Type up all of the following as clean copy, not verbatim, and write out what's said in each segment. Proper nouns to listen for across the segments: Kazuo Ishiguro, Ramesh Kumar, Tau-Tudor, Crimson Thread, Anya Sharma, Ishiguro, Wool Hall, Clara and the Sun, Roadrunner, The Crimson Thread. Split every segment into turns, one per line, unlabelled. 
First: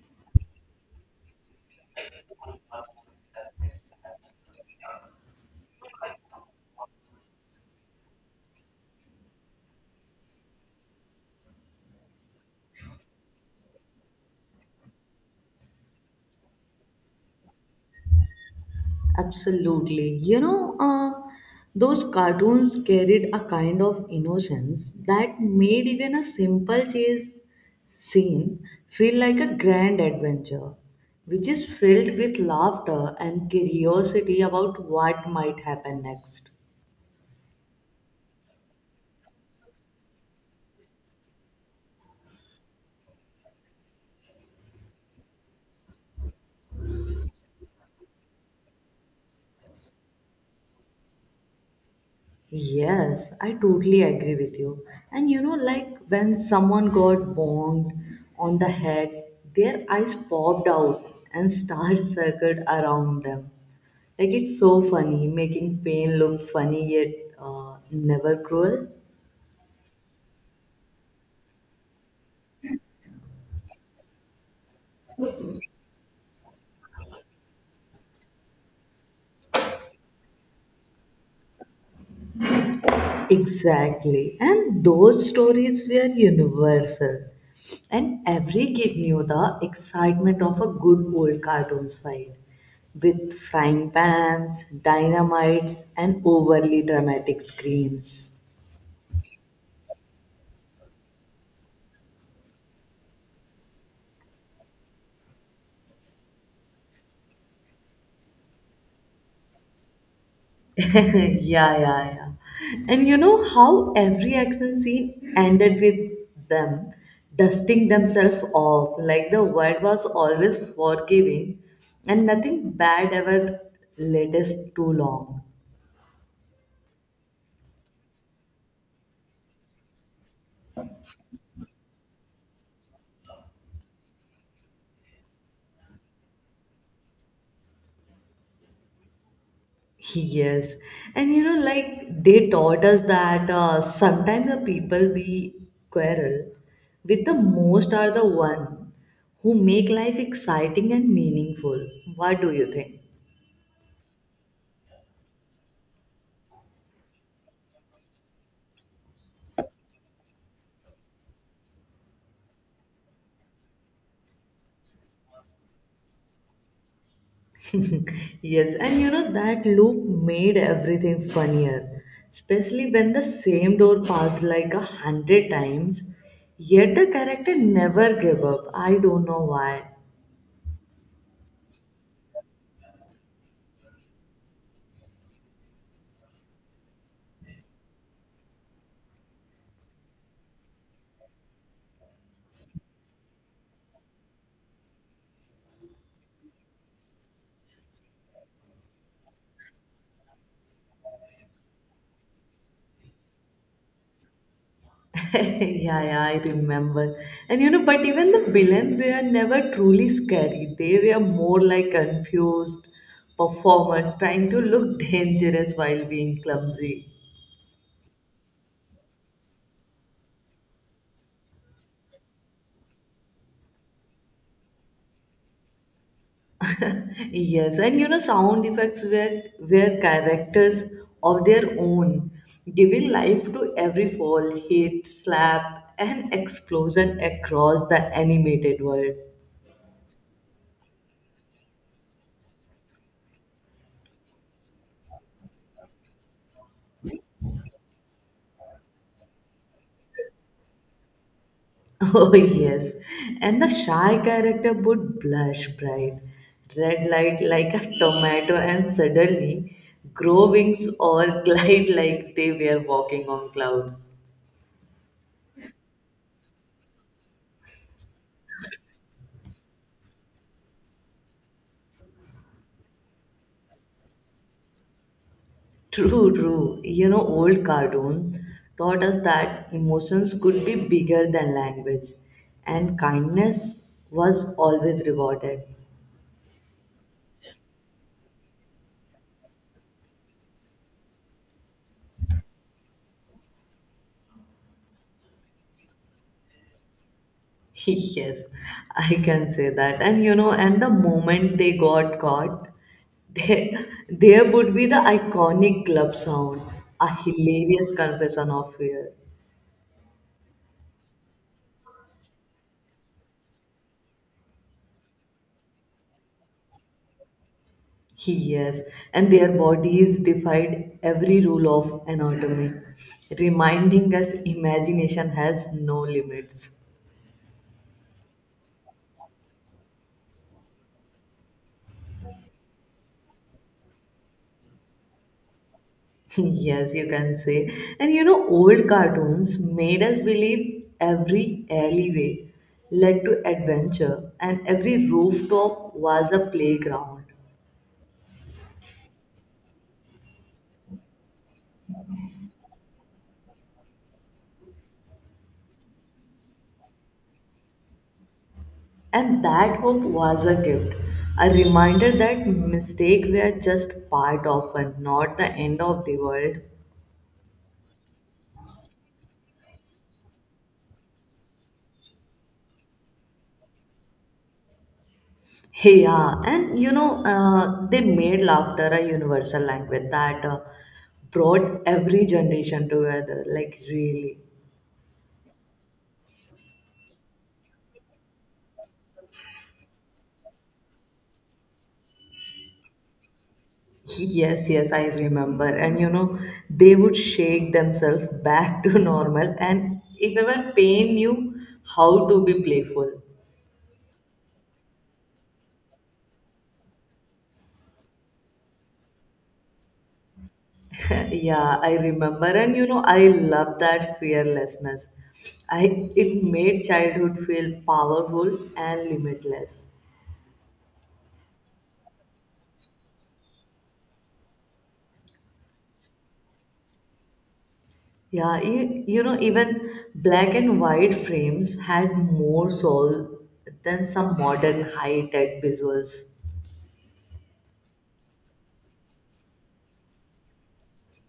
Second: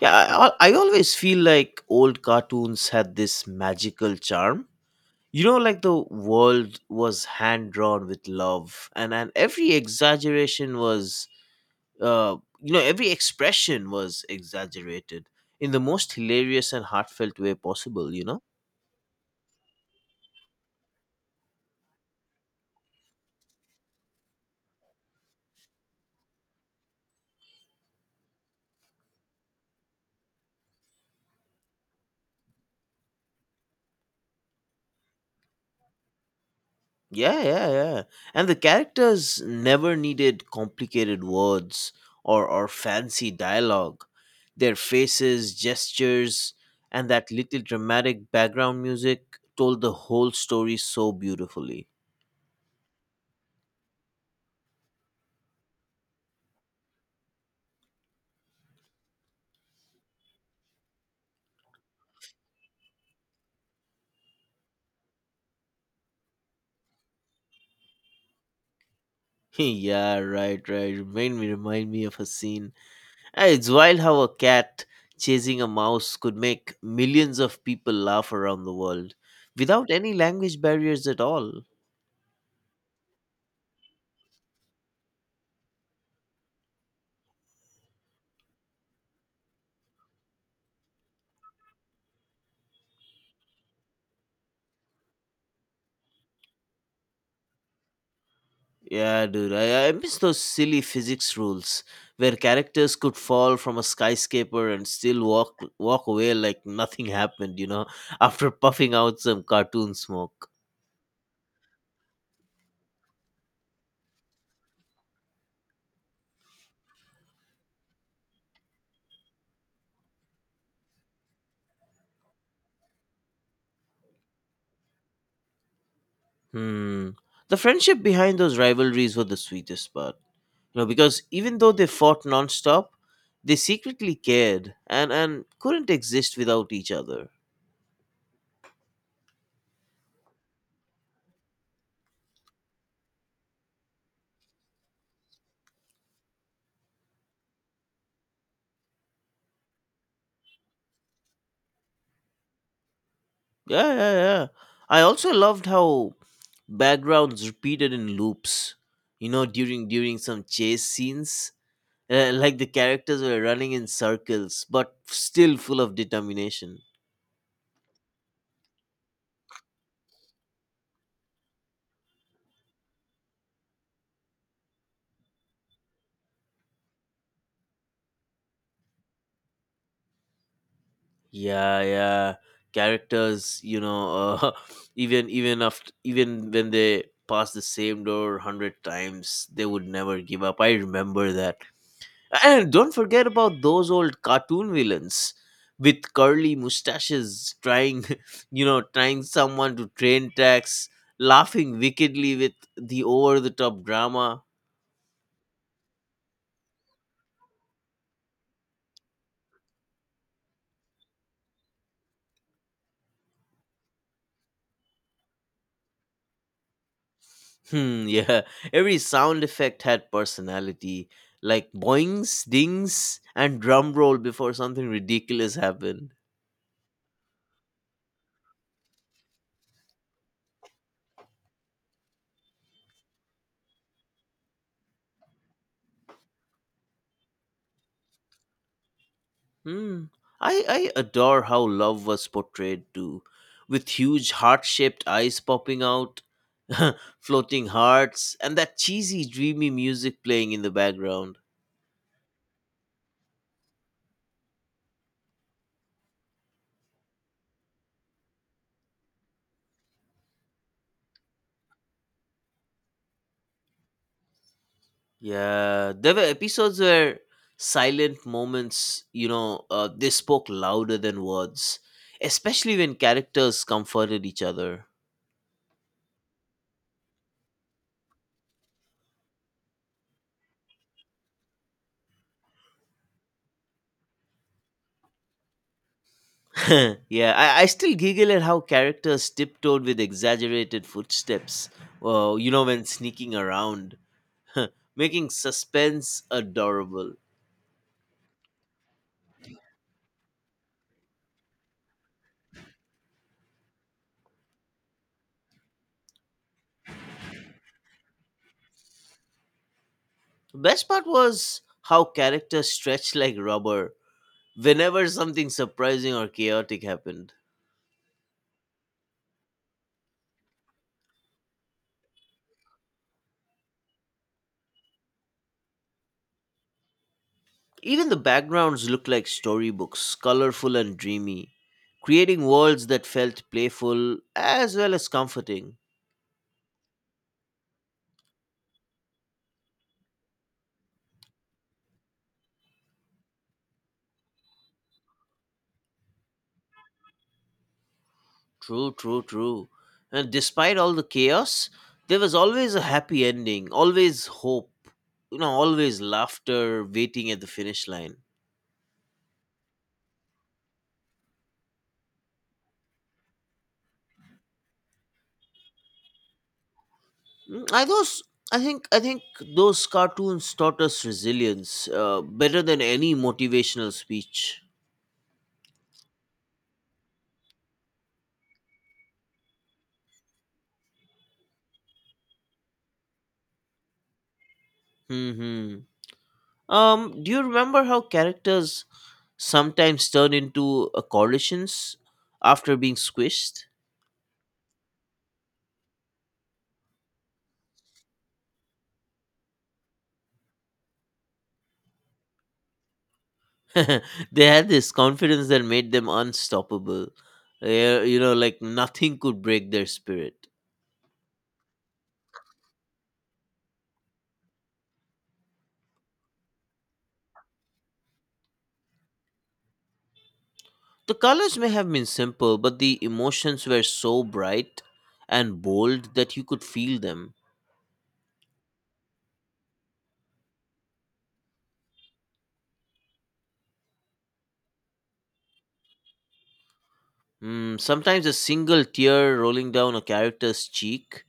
Yeah, I always feel like old cartoons had this magical charm. You know, like the world was hand drawn with love, and, every exaggeration was, every expression was exaggerated in the most hilarious and heartfelt way possible, you know?
Absolutely. Those cartoons carried a kind of innocence that made even a simple chase scene feel like a grand adventure, which is filled with laughter and curiosity about what might happen next.
Yeah, yeah, yeah. And the characters never needed complicated words or, fancy dialogue. Their faces, gestures, and that little dramatic background music told the whole story so beautifully.
Yes, I totally agree with you. And you know, like when someone got bonged on the head, their eyes popped out and stars circled around them. Like it's so funny, making pain look funny yet never cruel.
Yeah, right, right. Remind me of a scene. Ah, it's wild how a cat chasing a mouse could make millions of people laugh around the world without any language barriers at all.
Exactly. And those stories were universal. And every kid knew the excitement of a good old cartoons fight with frying pans, dynamites, and overly dramatic screams.
Yeah, dude, I miss those silly physics rules where characters could fall from a skyscraper and still walk away like nothing happened, you know, after puffing out some cartoon smoke.
Yeah, yeah, yeah. And you know how every action scene ended with them dusting themselves off, like the world was always forgiving and nothing bad ever latest too long.
Hmm. The friendship behind those rivalries were the sweetest part. You know, because even though they fought nonstop, they secretly cared and, couldn't exist without each other.
Yes. And you know, like they taught us that sometimes the people we quarrel with the most are the one who make life exciting and meaningful. What do you think?
Yeah, yeah, yeah. I also loved how backgrounds repeated in loops. You know, during some chase scenes, like the characters were running in circles, but still full of determination.
Yes, and you know that loop made everything funnier, especially when the same door passed like a hundred times, yet the character never gave up. I don't know why.
Yeah, yeah. Characters, even when they pass the same door hundred times, they would never give up. I remember that. And don't forget about those old cartoon villains with curly mustaches trying, you know, trying someone to train tax, laughing wickedly with the over the top drama.
yeah, I remember. And you know, but even the villain were never truly scary. They were more like confused performers trying to look dangerous while being clumsy.
Hmm, yeah. Every sound effect had personality, like boings, dings, and drum roll before something ridiculous happened.
Yes, and you know, sound effects were characters of their own, giving life to every fall, hit, slap, and explosion across the animated world.
Hmm. I adore how love was portrayed too, with huge heart shaped eyes popping out, floating hearts, and that cheesy, dreamy music playing in the background.
Oh yes, and the shy character would blush bright, red light like a tomato, and suddenly grow wings or glide like they were walking on clouds.
Yeah, there were episodes where silent moments, they spoke louder than words, especially when characters comforted each other.
True, true. You know, old cartoons taught us that emotions could be bigger than language, and kindness was always rewarded.
Yeah, I still giggle at how characters tiptoed with exaggerated footsteps, you know, when sneaking around making suspense adorable.
yes, I can say that. And you know, and the moment they got caught, there would be the iconic club sound, a hilarious confession of fear.
Best part was how characters stretched like rubber whenever something surprising or chaotic happened.
Yes, and their bodies defied every rule of anatomy, reminding us imagination has no limits.
Even the backgrounds looked like storybooks, colorful and dreamy, creating worlds that felt playful as well as comforting.
yes, you can say. And you know, old cartoons made us believe every alleyway led to adventure, and every rooftop was a playground.
True, true, true. And despite all the chaos, there was always a happy ending, always hope, you know, always laughter waiting at the finish line.
And that hope was a gift, a reminder that mistakes were just part of and not the end of the world.
Mm, I think those cartoons taught us resilience better than any motivational speech.
Yeah, and you know, they made laughter a universal language that brought every generation together. Like, really.
Hmm. Do you remember how characters sometimes turn into coalitions after being squished?
Yes, yes, I remember. And you know, they would shake themselves back to normal, and if ever pain knew how to be playful.
They had this confidence that made them unstoppable. Yeah, you know, like nothing could break their spirit.
Yeah, I remember, and you know, I love that fearlessness. I it made childhood feel powerful and limitless.
The colors may have been simple, but the emotions were so bright and bold that you could feel them.
Yeah, you know, even black and white frames had more soul than some modern high-tech visuals.
Mm, sometimes a single tear rolling down a character's cheek,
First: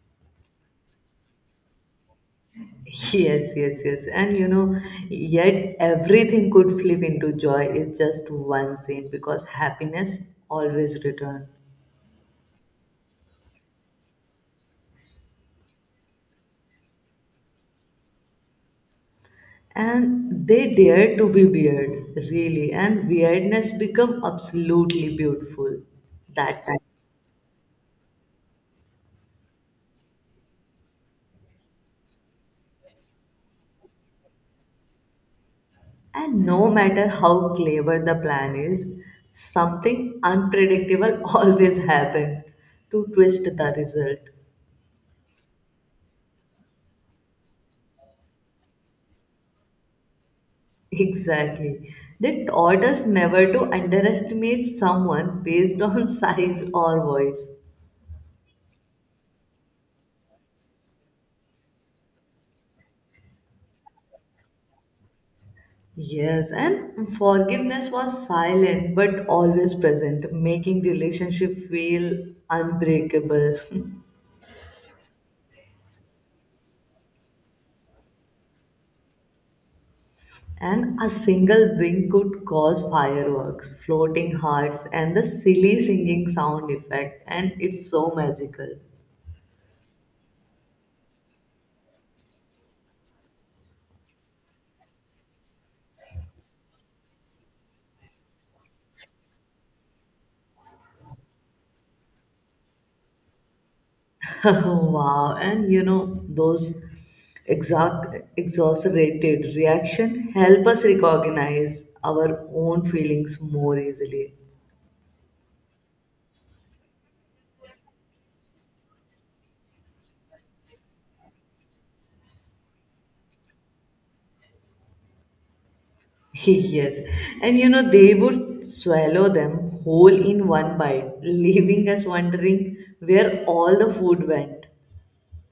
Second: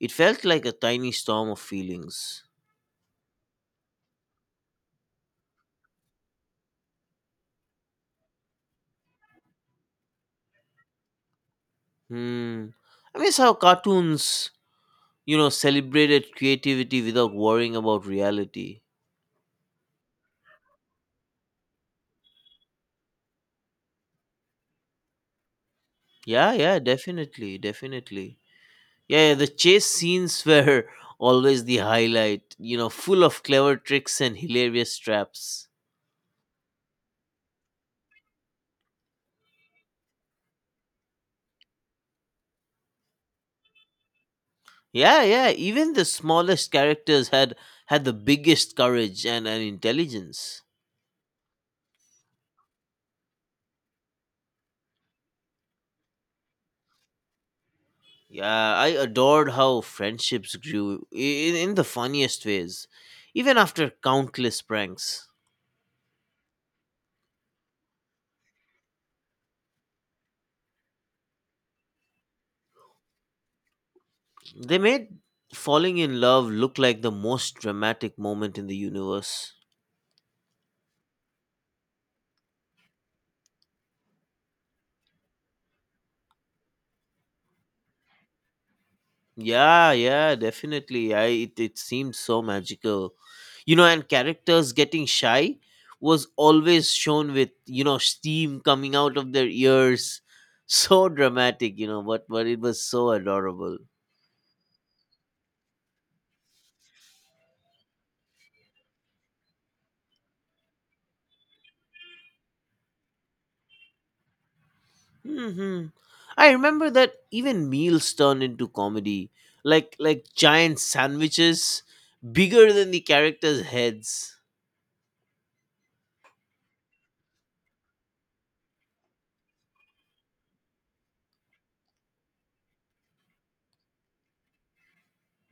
it felt like a tiny storm of feelings.
Yes, yes, yes. And you know, yet everything could flip into joy is just one scene because happiness always returned.
Hmm. I miss how cartoons, you know, celebrated creativity without worrying about reality.
And they dared to be weird, really, and weirdness become absolutely beautiful
Yeah,
that
yeah,
time.
definitely, definitely. Yeah, yeah, the chase scenes were always the highlight, you know, full of clever tricks and hilarious traps.
And no matter how clever the plan is, something unpredictable always happened to twist the result.
Yeah, yeah, even the smallest characters had the biggest courage and, intelligence.
Exactly. They taught us never to underestimate someone based on size or voice.
Yeah, I adored how friendships grew in the funniest ways, even after countless pranks.
Yes, and forgiveness was silent but always present, making the relationship feel unbreakable.
They made falling in love look like the most dramatic moment in the universe.
And a single wing could cause fireworks, floating hearts, and the silly singing sound effect. And it's so magical.
Yeah, yeah, definitely. It seemed so magical. You know, and characters getting shy was always shown with, you know, steam coming out of their ears. So dramatic, you know, but it was so adorable.
wow. And you know, those exact exaggerated reaction help us recognize our own feelings more easily.
Hmm. I remember that even meals turned into comedy, like giant sandwiches, bigger than the characters' heads.
yes. And you know, they would swallow them whole in one bite, leaving us wondering where all the food went.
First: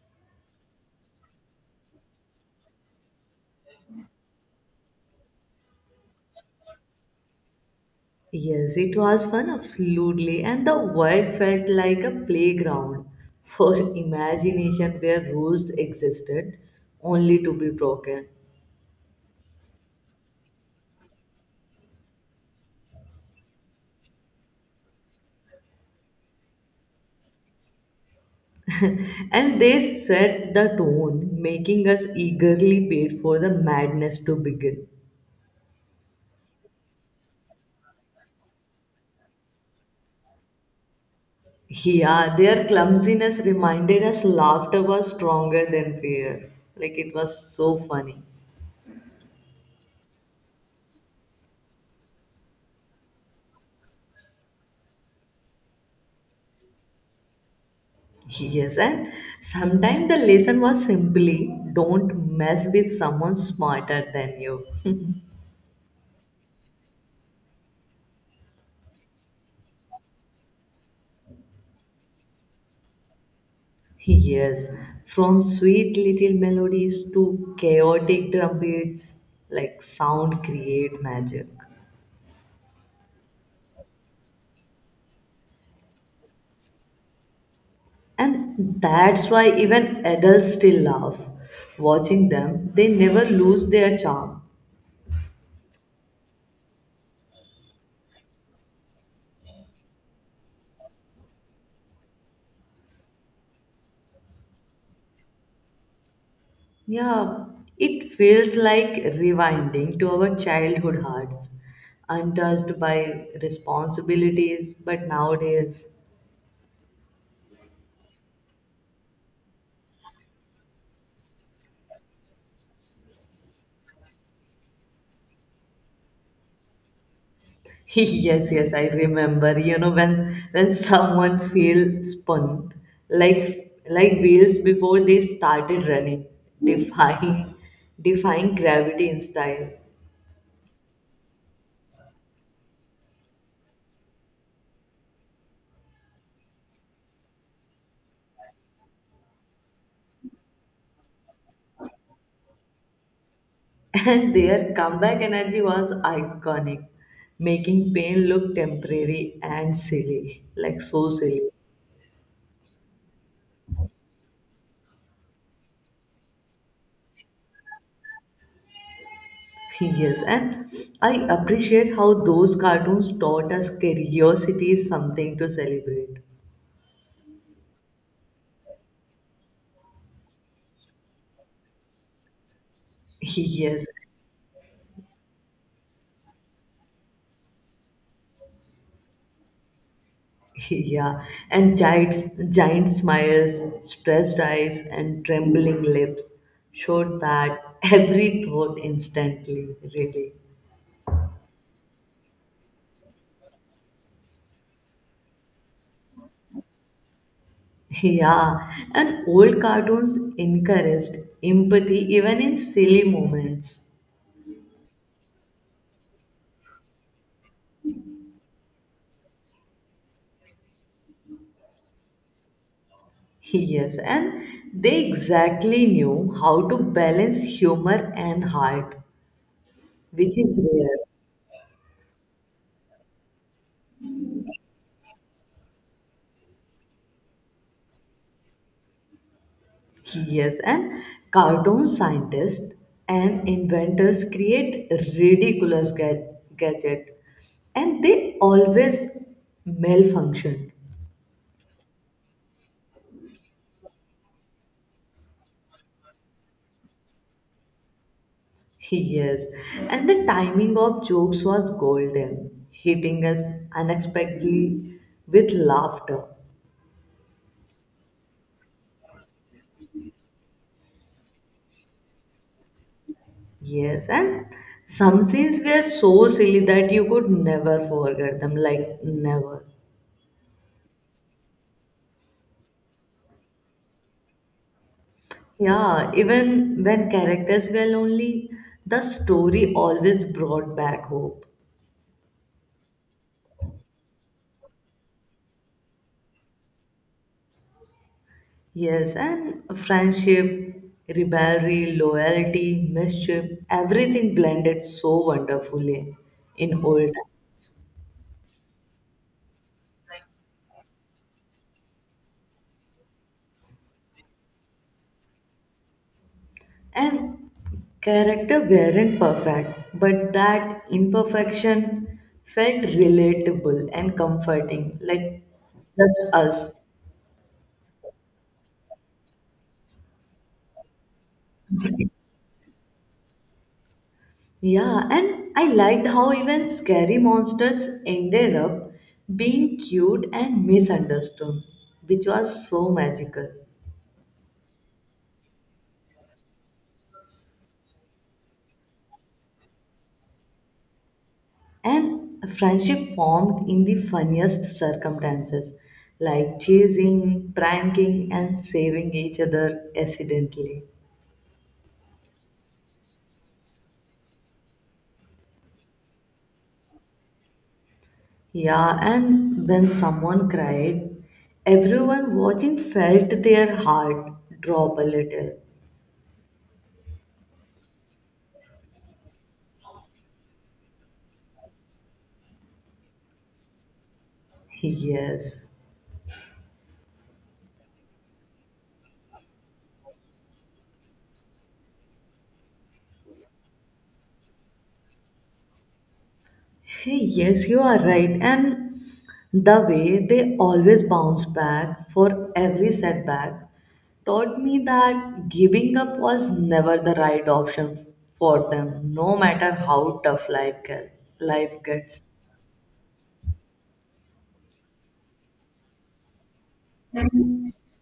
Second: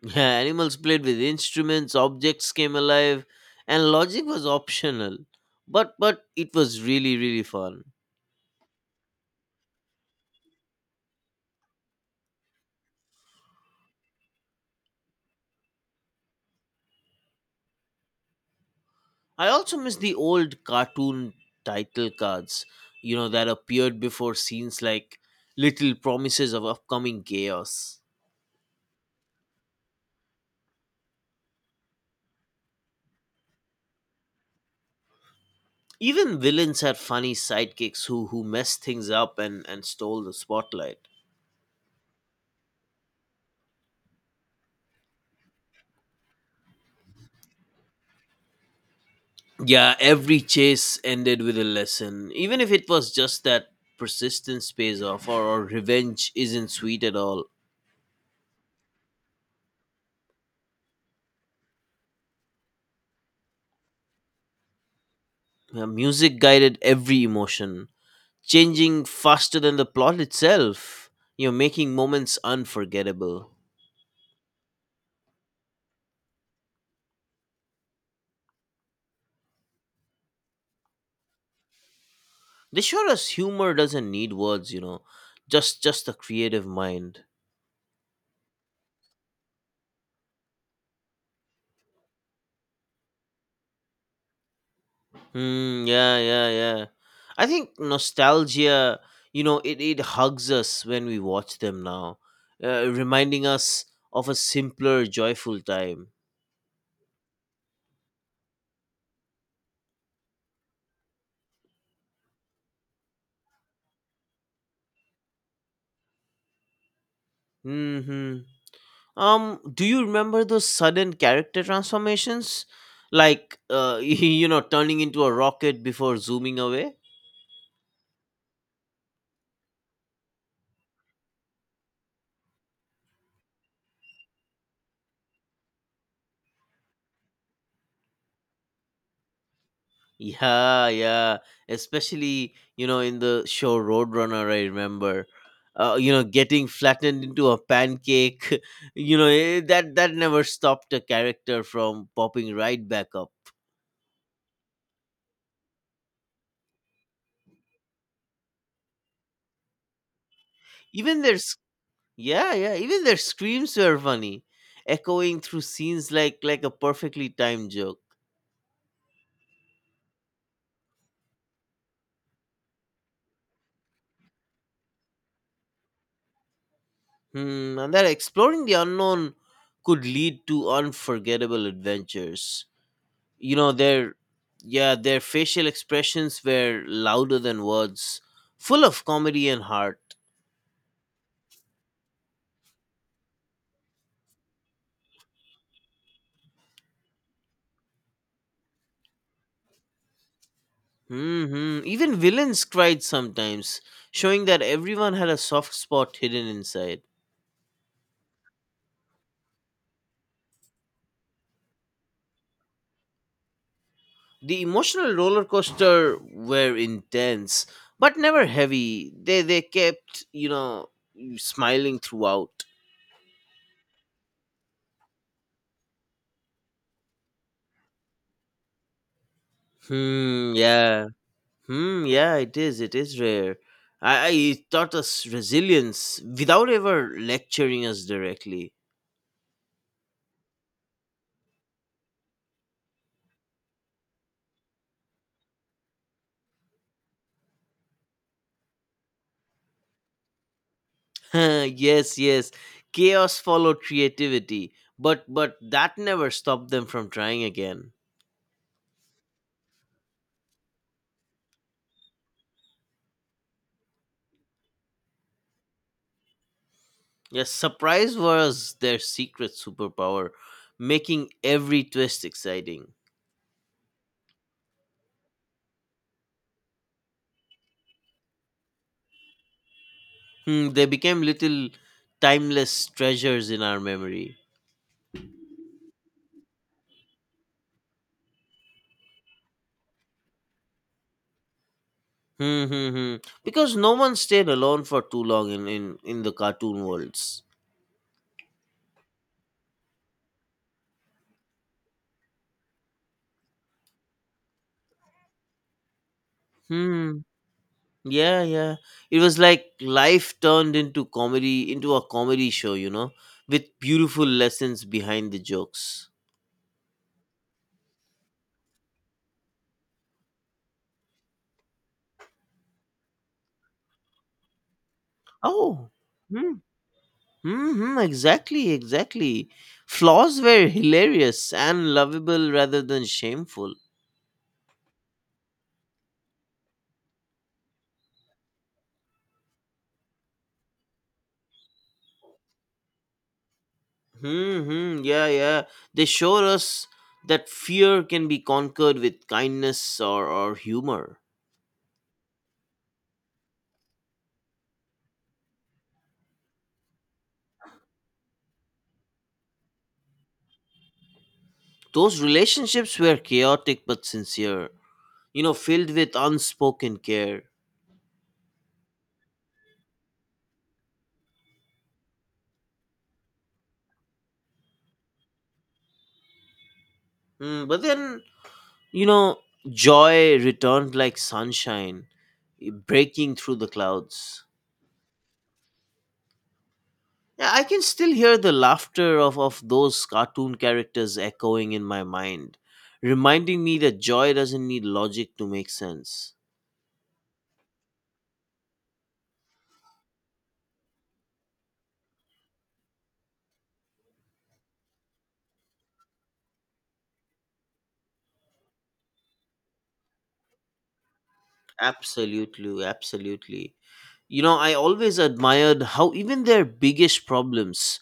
Yeah, animals played with instruments, objects came alive, and logic was optional. But it was really fun.
Yes, it was fun, absolutely, and the world felt like a playground for imagination where rules existed only to be broken.
I also miss the old cartoon title cards, you know, that appeared before scenes like little promises of upcoming chaos.
And they set the tone, making us eagerly wait for the madness to begin.
Even villains had funny sidekicks who messed things up and stole the spotlight.
Yeah, their clumsiness reminded us laughter was stronger than fear. Like it was so funny.
Yeah, every chase ended with a lesson, even if it was just that persistence pays off or, revenge isn't sweet at all.
Yes, and sometimes the lesson was simply don't mess with someone smarter than you.
Yeah, music guided every emotion, changing faster than the plot itself, you know, making moments unforgettable.
Yes, from sweet little melodies to chaotic drumbeats, like sound create magic.
They showed us humor doesn't need words, you know, just a creative mind.
And that's why even adults still laugh. Watching them, they never lose their charm.
Hmm. Yeah. Yeah. Yeah. I think nostalgia, you know, it hugs us when we watch them now, reminding us of a simpler, joyful time.
Yeah, it feels like rewinding to our childhood hearts, untouched by responsibilities, but nowadays
Hmm. Do you remember those sudden character transformations, like you know, turning into a rocket before zooming away?
yes, yes, I remember. You know when someone feel spun like wheels before they started running, defying defying gravity in style.
Yeah, yeah. Especially, you know, in the show Roadrunner, I remember, you know, getting flattened into a pancake. You know, eh, that never stopped a character from popping right back up.
And their comeback energy was iconic, making pain look temporary and silly, like so
Even their
silly.
s- yeah, yeah. Even their screams were funny, echoing through scenes like a perfectly timed joke.
Yes, and I appreciate how those cartoons taught us curiosity is something to celebrate.
Hmm, and that exploring the unknown could lead to unforgettable adventures. You know
Yes,
their Yeah, their facial expressions were louder than words, full of comedy and heart.
Yeah, and giant smiles, stressed eyes, and trembling lips showed that every thought instantly, really.
Hmm, even villains cried sometimes, showing that everyone had a soft spot hidden inside.
Yeah, and old cartoons encouraged empathy even in silly moments.
The emotional roller coaster were intense but never heavy. They kept, you know, smiling throughout.
Yes, and they exactly knew how to balance humor and heart, which
Hmm,
is rare.
yeah. Hmm. Yeah, it is. It is rare. I it taught us resilience without ever lecturing us directly.
He is an cartoon scientist, and inventors create ridiculous gadget and they always malfunction.
Yes, yes. Chaos followed creativity, but that never stopped them from trying again.
Yes, and the timing of jokes was golden, hitting us unexpectedly with laughter.
Yes, surprise was their secret superpower, making every twist exciting.
Yes, and some scenes were so silly that you could never forget them, like never.
Hmm, they became little timeless treasures in our memory.
Yeah, even when characters were lonely, the story always brought back hope.
Hmm, hmm, hmm. Because no one stayed alone for too long in the cartoon worlds.
Yes, and friendship, rivalry, loyalty, mischief, everything blended so wonderfully in old
Hmm.
time.
Yeah, yeah. It was like life turned into comedy, into a comedy show, you know, with beautiful lessons behind the jokes.
And character weren't perfect, but that imperfection felt relatable and comforting, like
Oh.
just
Hmm.
us.
Hmm. Exactly. Exactly. Flaws were hilarious and lovable rather than shameful.
Yeah, and I liked how even scary monsters ended up being cute and misunderstood, which was so magical.
Hmm. Hmm. Yeah. Yeah. They showed us that fear can be conquered with kindness or, humor.
And a friendship formed in the funniest circumstances, like chasing, pranking, and saving each other accidentally.
Those relationships were chaotic but sincere. You know, filled with unspoken care.
Yeah, and when someone cried, everyone watching felt their heart drop a little.
Mm, but then, you know, joy returned like sunshine, breaking through the clouds.
Yes.
Yeah, I can still hear the laughter of those cartoon characters echoing in my mind, reminding me that joy doesn't need logic to make sense.
Hey, yes, you are right. And the way they always bounce back for every setback taught me that giving up was never the right option for them, no matter how Life gets.
Absolutely, absolutely. You know, I always admired how even their biggest problems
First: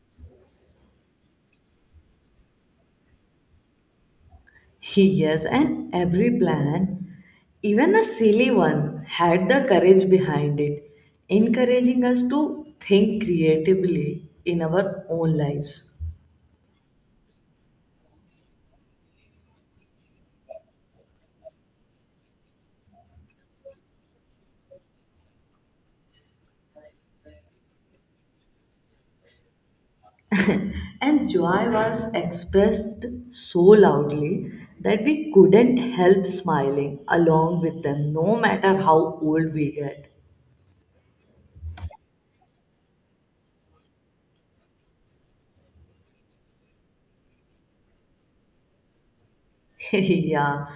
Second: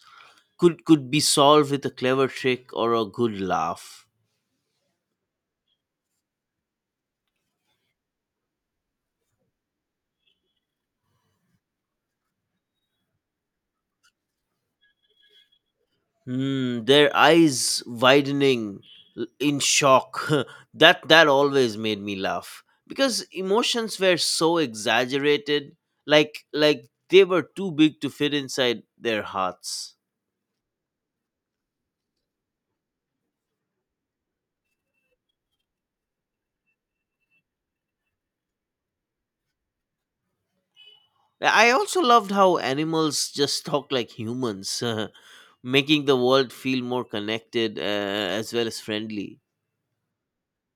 could be solved with a clever trick or a good laugh.
He Yes, and every plan, even a silly one, had the courage behind it, encouraging us to think creatively in our own lives.
Hmm, their eyes widening in shock. That always made me laugh because emotions were so exaggerated, like they were too big to fit inside their hearts.
And joy was expressed so loudly that we couldn't help smiling along with them, no matter how old we get.
I also loved how animals just talk like humans, making the world feel more connected as well as friendly.
yeah,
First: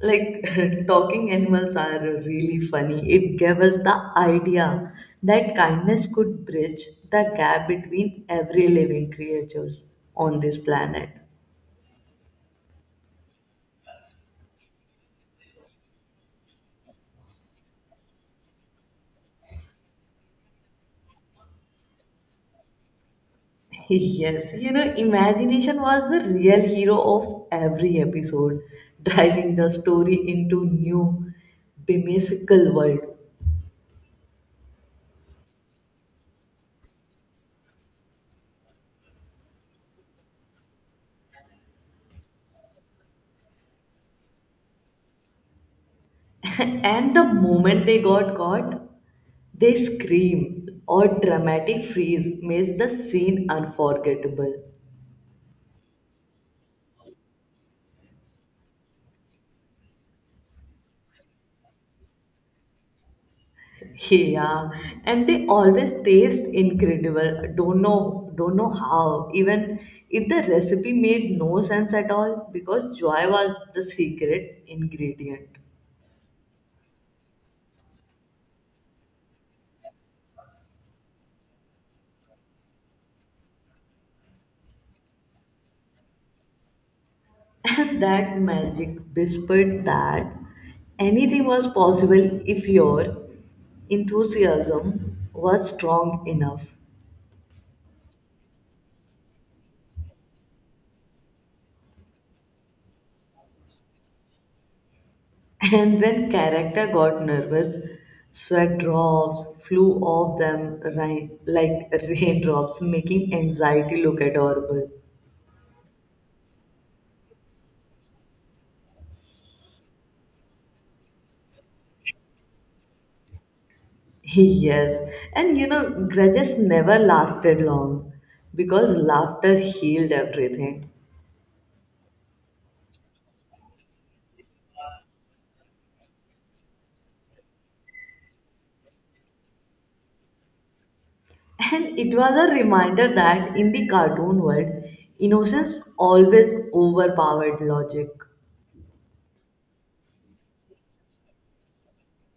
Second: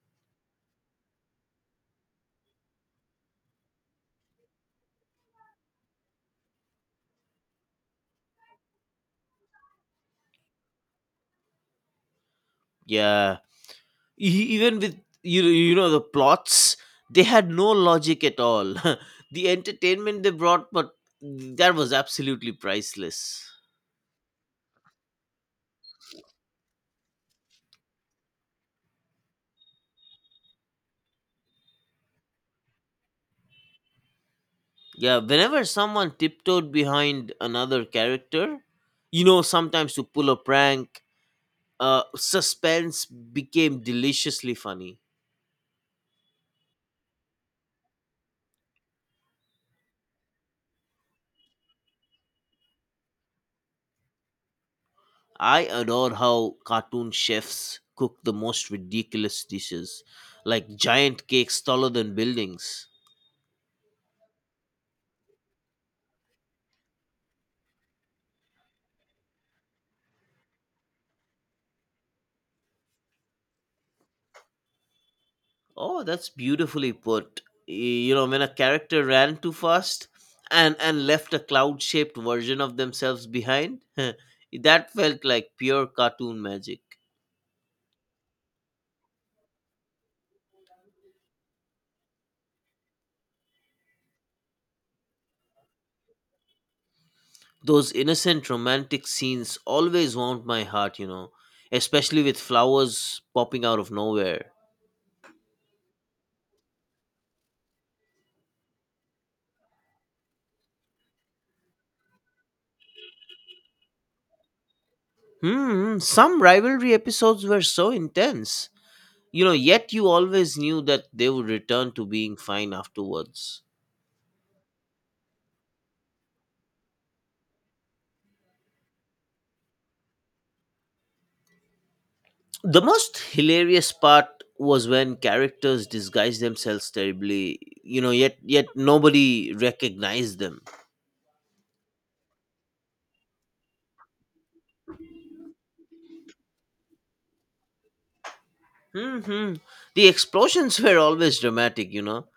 like talking animals are really funny. It gave us the idea that kindness could bridge the gap between every living creatures on this planet.
Yeah, even with you know the plots, they had no logic at all. The entertainment they brought, but that was absolutely priceless.
Yes, you know, imagination was the real hero of every episode, driving the story into new whimsical world.
Yeah, whenever someone tiptoed behind another character, you know, sometimes to pull a prank, suspense became deliciously funny.
and the moment they got caught, they scream or dramatic freeze makes the scene unforgettable.
I adore how cartoon chefs cook the most ridiculous dishes, like giant cakes taller than buildings.
Yeah, and they always taste incredible. Don't know how. Even if the recipe made no sense at all, because joy was the secret ingredient.
Oh, that's beautifully put. You know, when a character ran too fast and left a cloud-shaped version of themselves behind, that felt like pure cartoon magic.
And that magic whispered that anything was possible if your enthusiasm was strong enough.
Those innocent romantic scenes always warmed my heart, you know, especially with flowers popping out of nowhere.
And when character got nervous, sweat drops flew off them like raindrops, making anxiety look adorable.
Hmm, some rivalry episodes were so intense. You know, yet you always knew that they would return to being fine afterwards.
Yes, and you know, grudges never lasted long because laughter healed everything.
The most hilarious part was when characters disguised themselves terribly, you know, yet nobody recognized them.
And it was a reminder that in the cartoon world, innocence always overpowered logic.
Hmm. The explosions were always dramatic, you know,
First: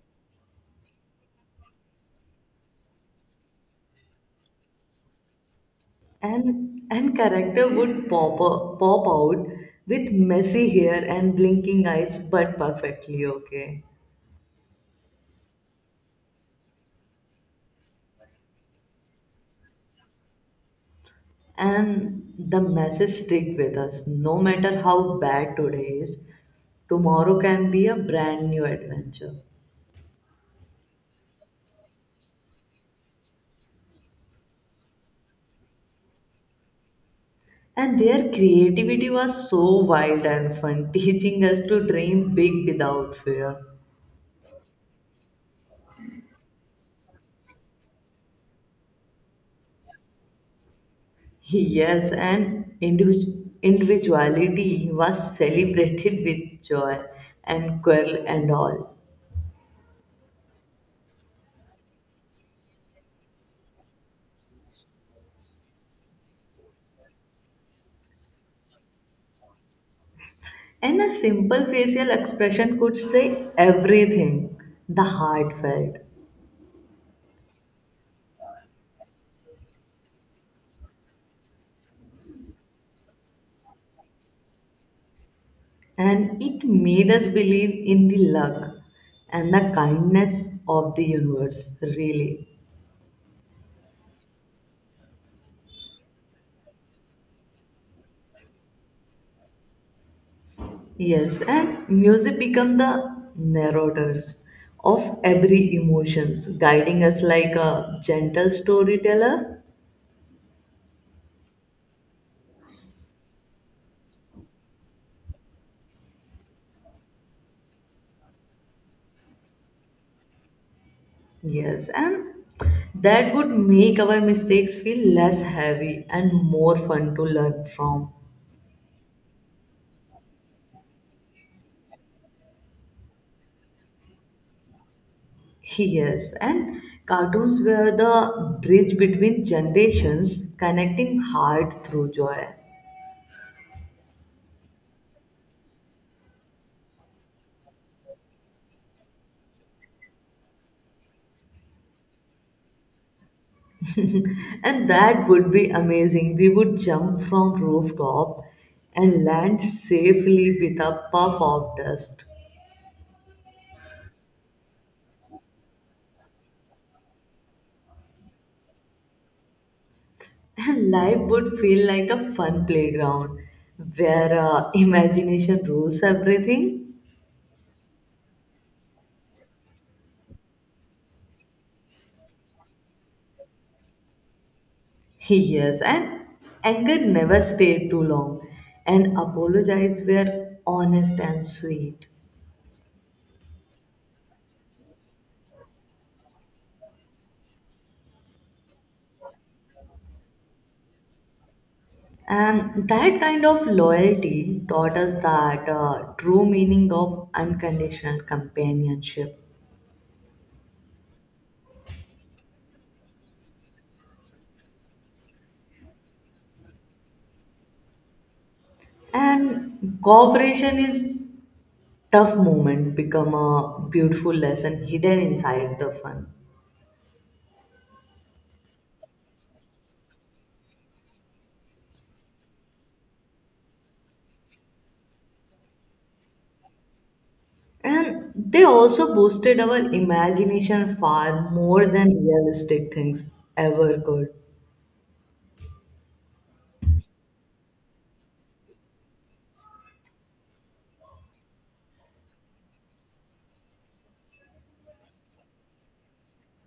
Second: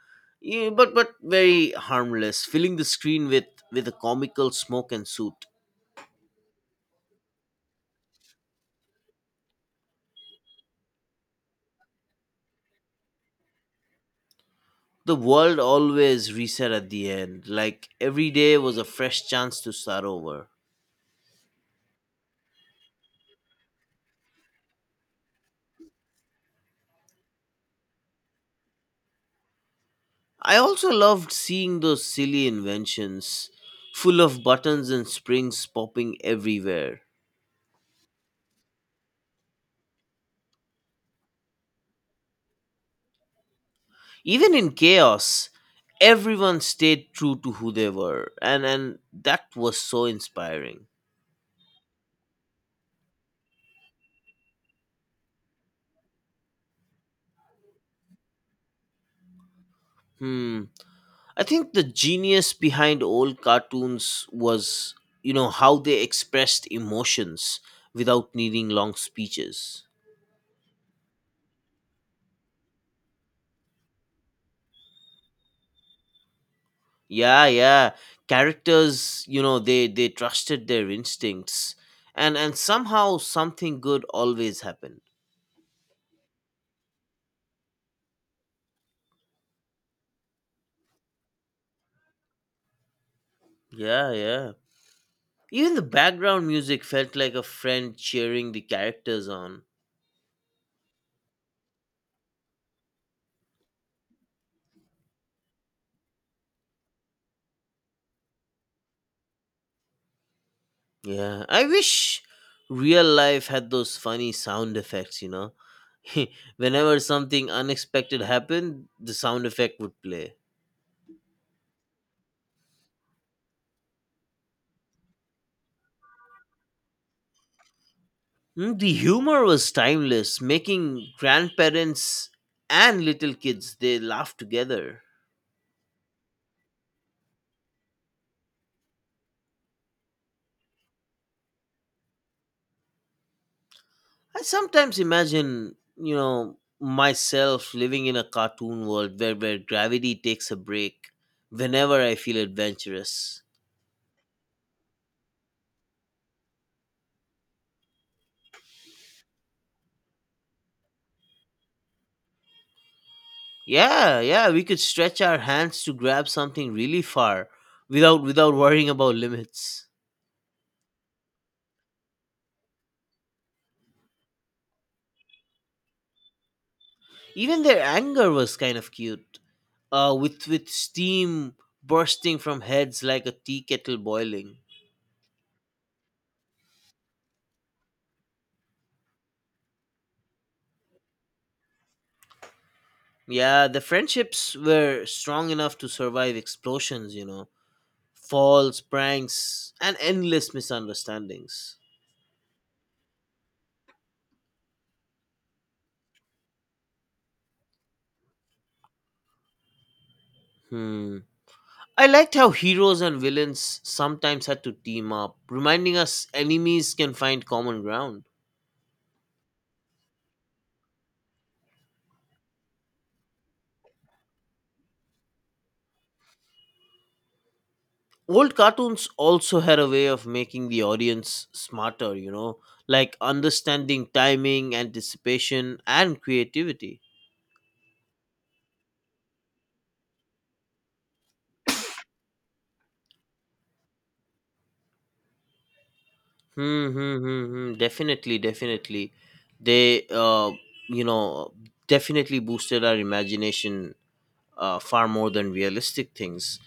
yeah, but very harmless, filling the screen with a comical smoke and soot.
And character would pop out with messy hair and blinking eyes, but perfectly okay.
The world always reset at the end, like every day was a fresh chance to start over.
And the message stick with us, no matter how bad today is, tomorrow can be a brand new adventure.
I also loved seeing those silly inventions, full of buttons and springs popping everywhere.
And their creativity was so wild and fun, teaching us to dream big without fear.
Even in chaos, everyone stayed true to who they were, and that was so inspiring.
Yes, and individuality was celebrated with joy and quirl and all.
Hmm, I think the genius behind old cartoons was, you know, how they expressed emotions without needing long speeches.
And a simple facial expression could say everything, the heart felt.
Yeah, yeah, characters, you know, they trusted their instincts, and somehow something good always happened.
And it made us believe in the luck and the kindness of the universe, really.
Yeah, yeah, even the background music felt like a friend cheering the characters on.
Yes, and music become the narrators of every emotions, guiding us like a gentle storyteller.
Yeah, I wish real life had those funny sound effects, you know. Whenever something unexpected happened, the sound effect would play.
Yes, and that would make our mistakes feel less heavy and more fun to learn from.
Mm, the humor was timeless, making grandparents and little kids they laugh together.
Yes, and cartoons were the bridge between generations, connecting heart through joy.
I sometimes imagine, you know, myself living in a cartoon world where, gravity takes a break whenever I feel adventurous.
And that would be amazing. We would jump from rooftop and land safely with a puff of dust.
Yeah, yeah, we could stretch our hands to grab something really far without worrying about limits.
And life would feel like a fun playground where imagination rules everything.
Even their anger was kind of cute. With steam bursting from heads like a tea kettle boiling.
Yes, and anger never stayed too long, and apologies were honest and sweet.
Yeah, the friendships were strong enough to survive explosions, you know, falls, pranks, and endless misunderstandings.
And that kind of loyalty taught us that true meaning of unconditional companionship.
Hmm. I liked how heroes and villains sometimes had to team up, reminding us enemies can find common ground.
And cooperation is tough moment become a beautiful lesson hidden inside the fun.
Old cartoons also had a way of making the audience smarter, you know, like understanding timing, anticipation, and creativity.
And they also boosted our imagination far more than realistic things ever could.
Hmm, hmm, hmm, hmm. Definitely, definitely. They, you know, definitely boosted our imagination far more than realistic things.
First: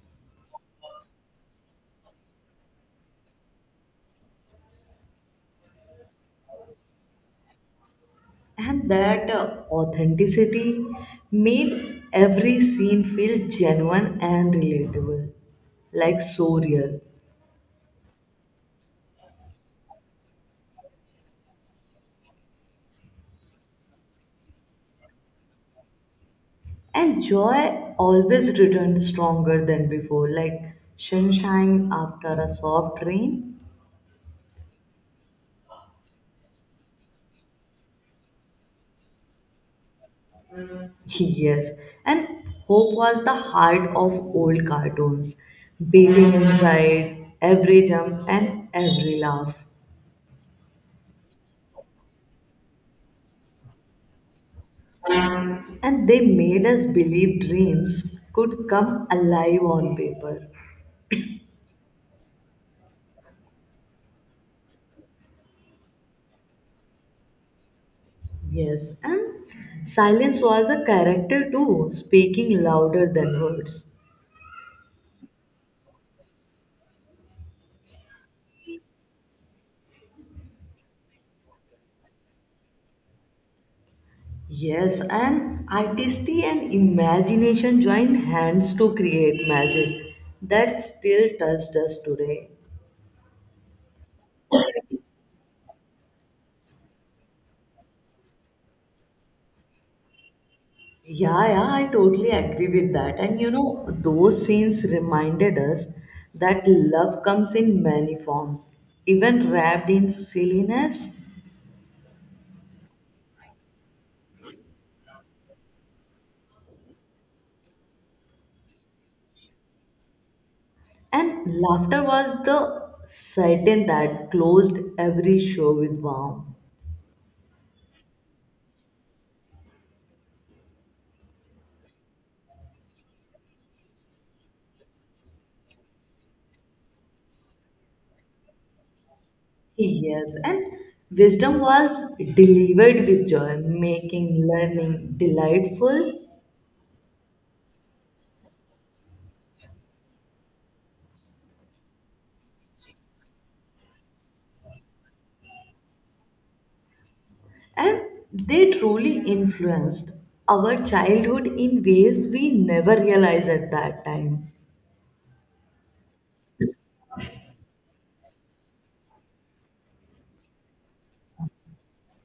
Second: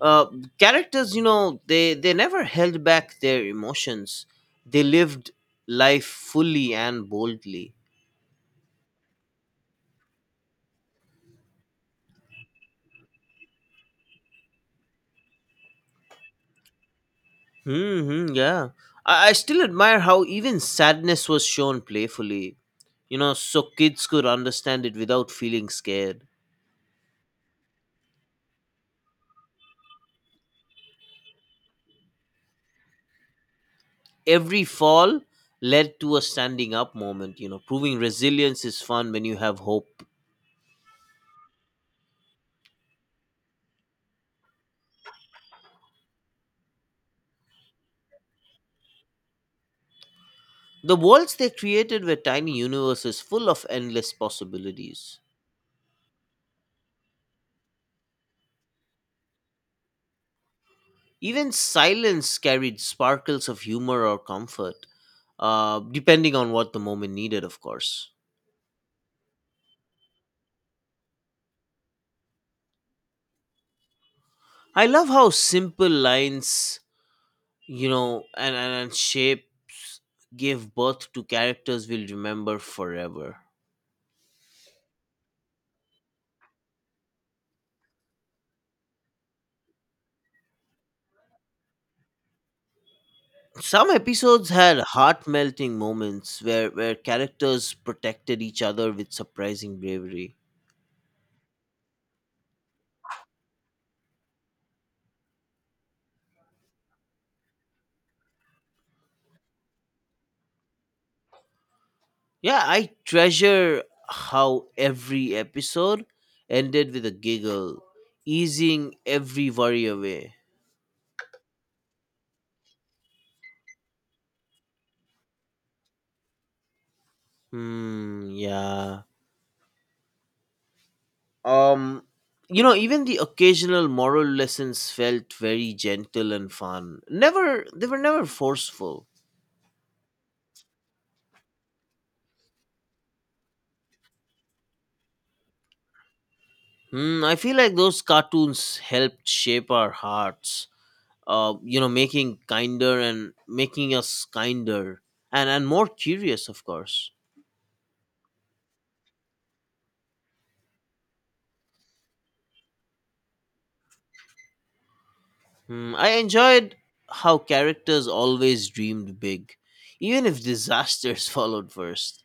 Uh, Characters, you know, they never held back their emotions. They lived life fully and boldly.
And that authenticity made every scene feel genuine and relatable, like so real.
Mm-hmm, yeah. I still admire how even sadness was shown playfully, you know, so kids could understand it without feeling scared.
And joy always returned stronger than before, like sunshine after a soft rain.
Every fall led to a standing up moment, you know, proving resilience is fun when you have hope.
Yes, and hope was the heart of old cartoons, beating inside every jump and every laugh.
The worlds they created were tiny universes full of endless possibilities.
And they made us believe dreams could come alive on paper.
Even silence carried sparkles of humor or comfort, depending on what the moment needed, of course.
Yes, and silence was a character too, speaking louder than words.
I love how simple lines, you know, and, and shapes gave birth to characters we'll remember forever.
Yes, and artistry and imagination joined hands to create magic that still touched us today.
Some episodes had heart-melting moments where characters protected each other with surprising bravery.
Yeah, yeah, I totally agree with that. And you know, those scenes reminded us that love comes in many forms, even wrapped in silliness.
Yeah, I treasure how every episode ended with a giggle, easing every worry away.
And laughter was the certain that closed every show with warmth.
Hmm, yeah. um you know, even the occasional moral lessons felt very gentle and fun. Never They were never forceful.
Yes, and wisdom was delivered with joy, making learning delightful.
Hmm, I feel like those cartoons helped shape our hearts, you know, making kinder and making us kinder, and more curious, of course.
And they truly influenced our childhood in ways we never realized at that time.
Hmm, I enjoyed how characters always dreamed big, even if disasters followed first.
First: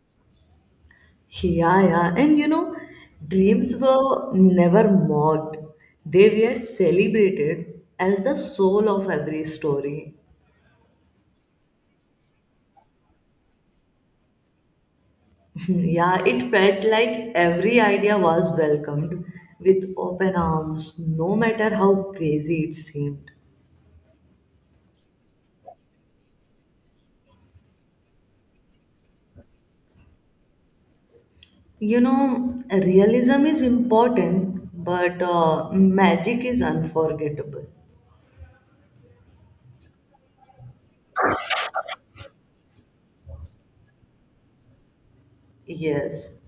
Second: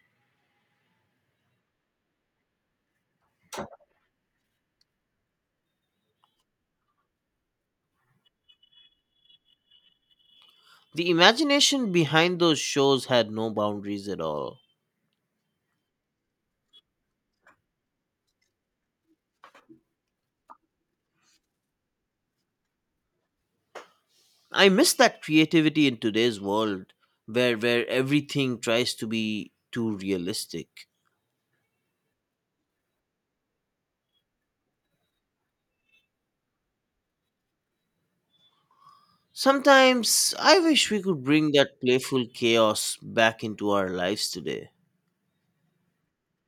Yeah, yeah, and you know, dreams were never mocked, they were celebrated as the soul of every story.
The imagination behind those shows had no boundaries at all.
Yeah, it felt like every idea was welcomed with open arms, no matter how crazy it seemed.
I miss that creativity in today's world where everything tries to be too realistic.
You know, realism is important, but magic is unforgettable.
Sometimes I wish we could bring that playful chaos back into our lives today.
Yes,